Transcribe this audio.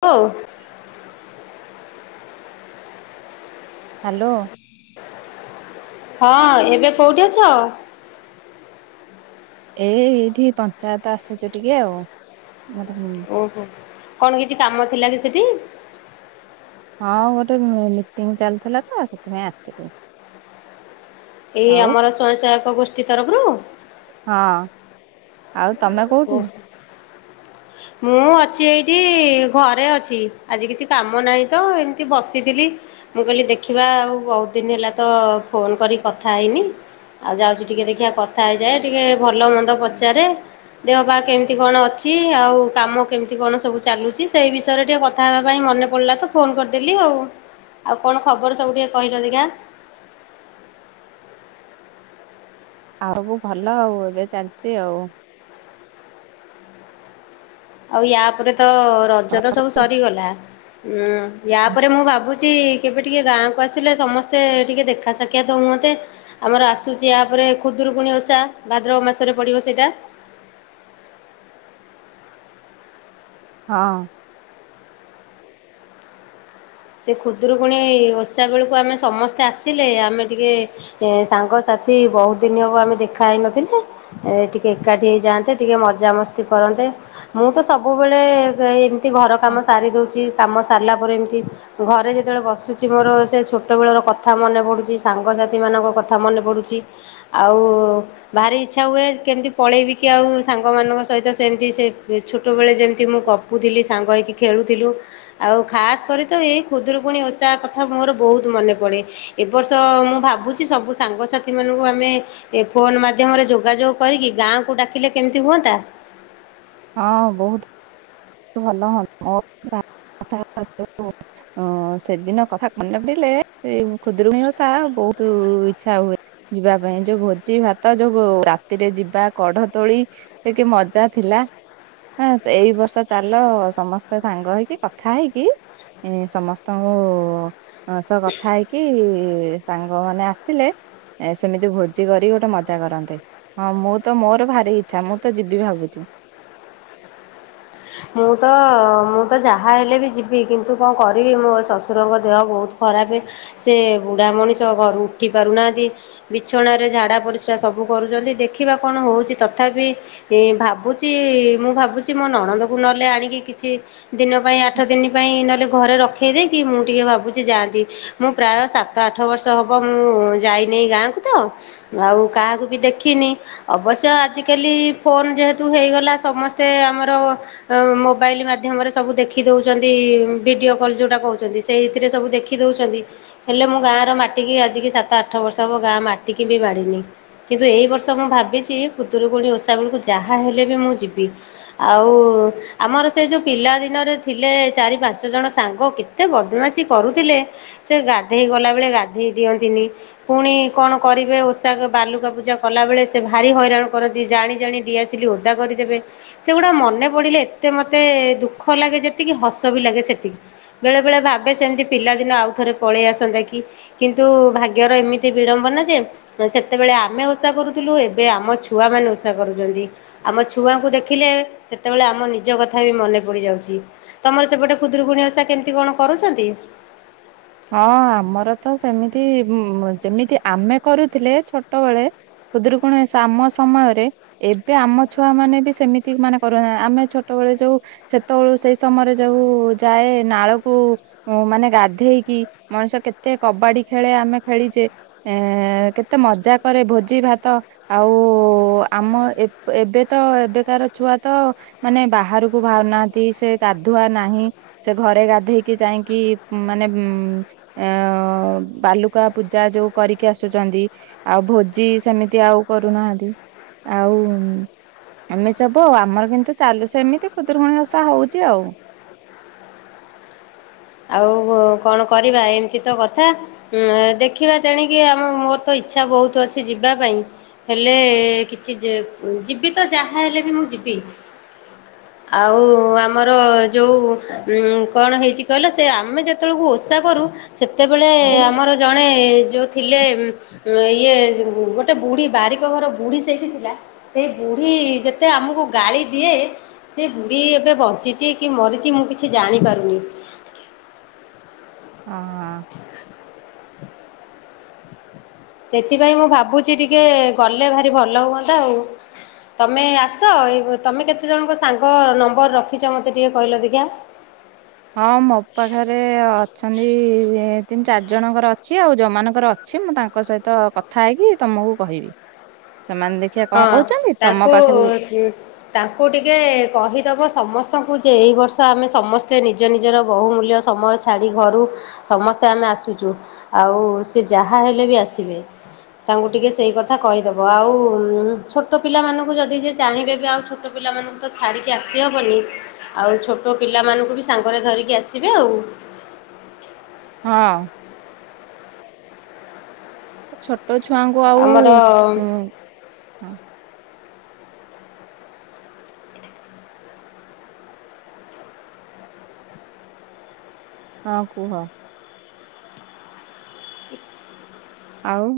ଓ hello. ହଁ ଏବେ କଉଠି ଅଛ? ଏ ଏଇଠି ପଞ୍ଚାୟତ ଆସିଛୁ ଟିକେ ଆଉ ମତେ ଉଁ ଓହୋ। କଣ କିଛି କାମ ଥିଲା କି ସେଠି? ହଁ ଗୋଟେ ମ ମିଟିଙ୍ଗ ଚାଲିଥିଲା ତ ସେଥିପାଇଁ ଆସିଥିଲୁ। ଏଇ ଆଉ ଆମର ସ୍ଵୟଂ ସହାୟକ ଗୋଷ୍ଠୀ ତରଫରୁ। ହଁ। ଆଉ ତମେ କୋଉଠି? ହ ମୁଁ ଅଛି ଏଇଠି ଘରେ ଅଛି ଆଜି କିଛି କାମ ନାହିଁ ତ ଏମିତି ବସିଥିଲି। ମୁଁ କହିଲି ଦେଖିବା ଆଉ ବହୁତ ଦିନ ହେଲା ତ ଫୋନ୍ କରି କଥା ହେଇନି। ଆଉ ଯାଉଛି ଟିକେ ଦେଖିବା କଥା ହେଇଯାଏ ଟିକେ ଭଲ ମନ୍ଦ ପଚାରେ। ଦେହ ପାହା କେମିତି କଣ ଅଛି ଆଉ କାମ କେମିତି କଣ ସବୁ ଚାଲୁଛି ସେଇ ବିଷୟରେ ଟିକେ କ ଥା ହବା ପାଇଁ ମନେ ପଡ଼ିଲା ତ ଫୋନ୍ କରିଦେଲି ଆଉ। ଆଉ କଣ ଖବର ସବୁ ଟିକେ କହିଲ ଦେଖିଆ। ଆଉ ଭଲ ଆଉ ଏବେ ଚାଲିଛି ଆଉ। ଆଉ ୟା ପରେ ତ ରଜ ତମ- ତ ସବୁ ସରିଗଲା। ଉଁ ୟା ପରେ ମୁଁ ଭାବୁଛି କେବେ ଟିକେ ଗାଁକୁ ଆସିଲେ ସମସ୍ତେ ଟିକେ ଦେଖା ସା କ୍ଷାତ ହୁଅନ୍ତେ ଆମର ଆସୁଛି ୟାପରେ ଖୁଦୁରୁକୁୁଣି ଓଷା ଭାଦ୍ରବ ମାସରେ ପଡ଼ିବ ସେଇଟା। ହଁ। ସେ ଖୁଦୁରୁକୁଣି ଓଷା ବେଳକୁ ଆମେ ସମସ୍ତେ ଆସିଲେ ଆମେ ଟିକେ। ଏ ସାଙ୍ଗସାଥି ବହୁତ ଦିନ ହବ ଆମେ ଦେଖା ହେଇନଥିଲେ। ଏ ଟିକେ ଏକାଠି ହେଇଯାଆନ୍ତେ ଟିକେ ମଜାମସ୍ତି କରନ୍ତେ ମୁଁ ତ ସବୁବେଳେ ଏ ତି ଘର କାମ ସାରି ଦଉଛି କାମ ସାରିଲା ପରେ ଏମିତି। ଘରେ ଯେତେବେଳେ ବସୁଛି ମୋର ସେ ଛୋଟବେଳର କଥା ମନେ ପଡୁଛି ସାଙ୍ଗସାଥିମାନଙ୍କ କଥା ମନେ ପଡୁଛି। ଆଉ। ଭାରି ଇଚ୍ଛା ହୁଏ କେମିତି ପଳେଇବି କିି ଆଉ ସାଙ୍ଗମାନଙ୍କ ସହିତ ସେମିତି ସେ ଛୋଟବେଳେ ଯେମିତି ମୁଁ କ ପୁଥିଲି ସାଙ୍ଗ ହେଇକି ଖେଳୁଥିଲୁ ଆଉ ଖାସ୍ କରି ତ ଏଇ ଖୁଦୁରୁକୁଣୀ ଓଷା କଥା ମୋର ବହୁତ ମନେ ପଡ଼େ। ଏବର୍ଷ ମୁଁ ଭାବୁଛି ସବୁ ସାଙ୍ଗସାଥିମାନଙ୍କୁ ଆମେ। ଏ ଫୋନ ମାଧ୍ୟମରେ ଯୋଗାଯୋଗ କରିକି ଗାଁକୁ ଡାକିଲେ କେମିତି ହୁଅନ୍ତା? ହଁ ବହୁତ ତୁ ଭଲ ହଁ [inaudible] ଅଁ ସେଦିନ କଥା ମନେ ପଡିଲେ ସେଇ ଉଁ ଖୁଦୁରୁକୁଣୀ ଓଷା ବୋହୁତୁ ଇଚ୍ଛା ହୁଏ ଯିବା ପାଇଁ ଯୋଉ ଭୋଜି ଭାତ ଯୋଉଗୁ ରାତିରେ ଯିବା କଢ ତୋଳି ତିକି ମଜା ଥିଲା ହଁ ତ ଏଇ ବର୍ଷ ଚାଲ ସମସ୍ତେ ସାଙ୍ଗ ହେଇକି କଥା ହେଇକି ଇଁ ସମସ୍ତଙ୍କୁ ଅଁ ସ କଥା ହେଇକି ସାଙ୍ଗମାନେ ଆସିଲେ ଏ ସେମିତି ଭୋଜି କରିକି ଗୋଟେ ମଜା କରନ୍ତେ। ହଁ ମୁଁ ତ ମୋର ଭାରି ଇଚ୍ଛା ମୁଁ ତ ଯିବି ଭାବୁଛି। ମୁଁ ତ ମୁଁ ତ ଯାହା ହେଲେ ବି ଯିବି କିନ୍ତୁ କଁ କରିବି ମୋ ଶଶୁରଙ୍କ ଦେହ ଭୋଉତ ଖରାପେ ସେ ବୁଡା ମଣିଷ ଘରୁ ଉଠି ପାରୁନାଆନ୍ତି। ବିଛଣାରେ ଝାଡା ପରିସ୍ରା ସବୁ କରୁଚନ୍ତି ଦେଖିବା କଣ ହଉଚି ତଥାପି ଏଁ ଭାବୁଚି ମୁଁ ଭାବୁଛି ମୋ ନଣନ୍ଦକୁ ନହେଲେ ଆଣିକି କିଛି ଦିନ ପାଇଁ ଆଠ ଦିନି ପାଇଁ ନହେଲେ ଘରେ ରଖେଇ ଦେଇକି ମୁଁ ଟିକେ ଭାବୁଚି ଯାଆନ୍ତି। ମୁଁ ପ୍ରାୟ ସାତ ଆଠ ବର୍ଷ ହବ ମୁଁ ଯାଇ ନେଇ ଗାଁକୁ ତ। ଆଉ କାହାକୁ ବି ଦେଖିନି। ଅବଶ୍ୟ ଆଜିକାଲି ଫୋନ୍ ଯେହେତୁ ହେଇଗଲା ସମସ୍ତେ ଆମର ଆଉଁ ମୋବାଇଲି ମାଧ୍ୟମରେ ସବୁ ଦେଖିଦଉଚନ୍ତି ଉଁ ଭିଡିଓ କଲ ଯୋଉଟା କହୁଛନ୍ତି। ସେଇଥିରେ ସବୁ ଦେଖି ଦଉଛନ୍ତି। ହେଲେ ମୁଁ ଗାଁର ମାଟିକି ଆଜିକି ସାତ ଆଠ ବର୍ଷ ହବ ଗାଁ ମାଟିକି ବି ମାଡିନି। କିନ୍ତୁ ଏଇ ବର୍ଷ ମୁଁ ଭାବିଚି ଖୁଦୁରୁକୁଣୀ ଓଷା ବେଳୁକୁ ଯାହା ହେଲେ ବି ମୁଁ ଯିବି। ଆଉ ଆମର ସେ ଯୋଉ ପିଲାଦିନରେ ଥିଲେ ଚାରି ପାଞ୍ଚ ଜଣ ସାଙ୍ଗ କେତେ ବଦମାସୀ କରୁଥିଲେ। ସେ ଗାଧେଇ ଗଲାବେଳେ ଗାଧେଇ ଦିଅନ୍ତିନି। ପୁଣି କଣ କରିବେ ଓଷା ଏକା ବାଲୁକା ପୂଜା କଲାବେଳେ ସେ ଭାରି ହଇରାଣ କରନ୍ତି ଜାଣି ଜାଣି ଡିଆସିଲି ଓଦା କରିଦେବେ ସେଗୁଡାକ ମନେ ପଡିଲେ ତେ ମତେ ଦୁଃଖ ଲାଗେ ଯେତିକି ହସ ବି ଲାଗେ ସେତିକି। ବେଳେବେଳେ ଭାବେ ସେମତି ପିଲାଦିନ ଆଉଥରେ ପଳେଇ ଆସନ୍ତା କି। କିନ୍ତୁ ଭାଗ୍ୟର ଏମିତି ବିଡମ୍ବନା ଯେ ଏଁ ସେତେବେଳେ ଆମେ ଓଷା କରୁଥିଲୁ ଏବେ ଆମ ଛୁଆମାନେ ଓଷା କରୁଚନ୍ତି। ଆମ ଛୁଆଙ୍କୁ ଦେଖିଲେ ସେତେବେଳେ ଆମ ନି ଜ କଥା ବି ମନେ ପଡି ଯାଉଚି ତମର ସେପଟେ ଖୁଦୁରୁକୁଣୀ ଓଷା କେମତି କଣ କରୁଛନ୍ତି? ହଁ ଆମର ତ ସେମିତି ଉଁ ଯେମିତି ଆମେ କରୁଥିଲେ ଛୋଟବେଳେ ଖୁଦୁରୁକୁଣୀ ଓଷା ଆମ ସମୟରେ ଏବେ ଆମ ଛୁଆମାନେ ବି ସେମିତି ମାନେ କରୁଣା ଆମେ ଛୋଟବେଳେ ଯୋଉ ସେତେବେଳୁ ସେଇ ସମୟରେ ଯୋଉ ଯାଏ ନାଳକୁ ଉଁ ମାନେ ଗାଧେଇ କି ମଣିଷ କେତେ କବାଡି ଖେଳେ ଆମେ ଖେଳିଚେ। ଏଁ କେତେ ମଜା କରେ ଭୋଜି ଭାତ ଆଉ ଆମ ଏବ୍ ଏବେ ତ ଏବେକାର ଛୁଆ ତ ମାନେ ବାହାରୁକୁ ଭାରୁନାହାନ୍ତି ସେ ଗାଧୁଆ ନାହିଁ। ସେ ଘରେ ଗାଧେଇକି ଯାଇଁକି ଉଁ ମାନେ ହୁଁ ଏ ଓ ବାଲୁକା ପୂଜା ଯୋଉ କରିକି ଆସୁଚନ୍ତି। ଆଉ ଭୋଜି ସେମିତି ଆଉ କରୁନାହାନ୍ତି ଆଉ ଉଁ ଆମେ ସବୁ ଆମର କିନ୍ତୁ ଚାଲୁ ସେମିତି ଖୁଦୁରୁକୁଣୀ ଓଷା ହଉଚି ଆଉ। ଆଉ କଣ କରିବା ଏମତି ତ କଥା। ଉଁ ହାଁ ଦେଖିବା ତେଣିକି ଆମ ମୋର ତ ଇଚ୍ଛା ବୋହୁତୁ ଅଛି ଯିବା ପାଇଁ। ହେଲେ କିଛି ଯିବି ତ ଯାହା ହେଲେ ବି ମୁଁ ଯିବି। ଆଉ ଆମର ଯୋଉ କଣ ହେଇଛି କଇଲେ ସେ ଆମେ ଯେତେବେଳକୁ ଓଷା କରୁ ସେତେବେଳେ ହଁ ଆମର ଜଣେ ଯୋଉ ଥିଲେ ଇଏ ଗୋଟେ ବୁଢ଼ୀ ବାରିକ ଘର ବୁଢ଼ୀ ସେଇଠି ଥିଲା। ସେ ବୁଢୀ ଯେତେ ଆମକୁ ଗାଳି ଦିଏ। ସେ ବୁଢି ଏବେ ବଞ୍ଚିଚି କି ମରିଚି ମୁଁ କିଛି ଜାଣିପାରୁନି। ଅହୋ ସେଥିପାଇଁ ମୁଁ ଭାବୁଚି ଟିକେ ଗଲେ ଭାରି ଭଲ ହୁଅନ୍ତା ଆଉ। ତୁମେ ଆସ ଏଇ ତୁମେ କେତେଜଣଙ୍କ ସାଙ୍ଗ ନମ୍ବର ରଖିଚ ମୋତେ ଟିକେ କହିଲ ଦେଖିଆ। ହଁ ମୋ ପାଖରେ ଅଛନ୍ତି ତିନି ଚାରି ଜଣଙ୍କର ଅଛି ଆଉ ଯୋଉମାନଙ୍କର ଅଛି ମୁଁ ତାଙ୍କ ସହିତ କଥା ହେଇକି ତମକୁ କହିବି ସେମାନେ ଦେଖିବା ହଁ କଣ କହୁଛନ୍ତି ତମ ତାଙ୍କୁ ପାଖରେ ତାଙ୍କୁ ଟିକେ କହିଦେବ ସମସ୍ତଙ୍କୁ ଯେ ଏହି ବର୍ଷ ଆମେ ସମସ୍ତେ ନିଜ ନିଜର ବହୁମୂଲ୍ୟ ସମୟ ଛାଡି ଘରୁ ସମସ୍ତେ ଆମେ ଆସୁଚୁ ଆଉ ସେ ଯାହା ହେଲେ ବି ଆସିବେ। ତାଙ୍କୁ ଟିକେ ସେଇ କଥା କହିଦବ ଆଉ ଉଁ ଛୋଟ ପିଲାମାନଙ୍କୁ ଯଦି ଯିଏ ଚାହିଁବେ ବି ଆଉ ଛୋଟ ପିଲାମାନଙ୍କୁ ତ ଛାଡ଼ିକି ଆସିହବନି ଆଉ ଛୋଟ ପିଲାମାନଙ୍କୁ ବି ସାଙ୍ଗରେ ଧରିକି ଆସିବେ ଆଉ। ହଁ। ଛୋଟ ଛୁଆଙ୍କୁ ଆଉ ଆମର ଉ ହଁ କୁହ। ଆଉ।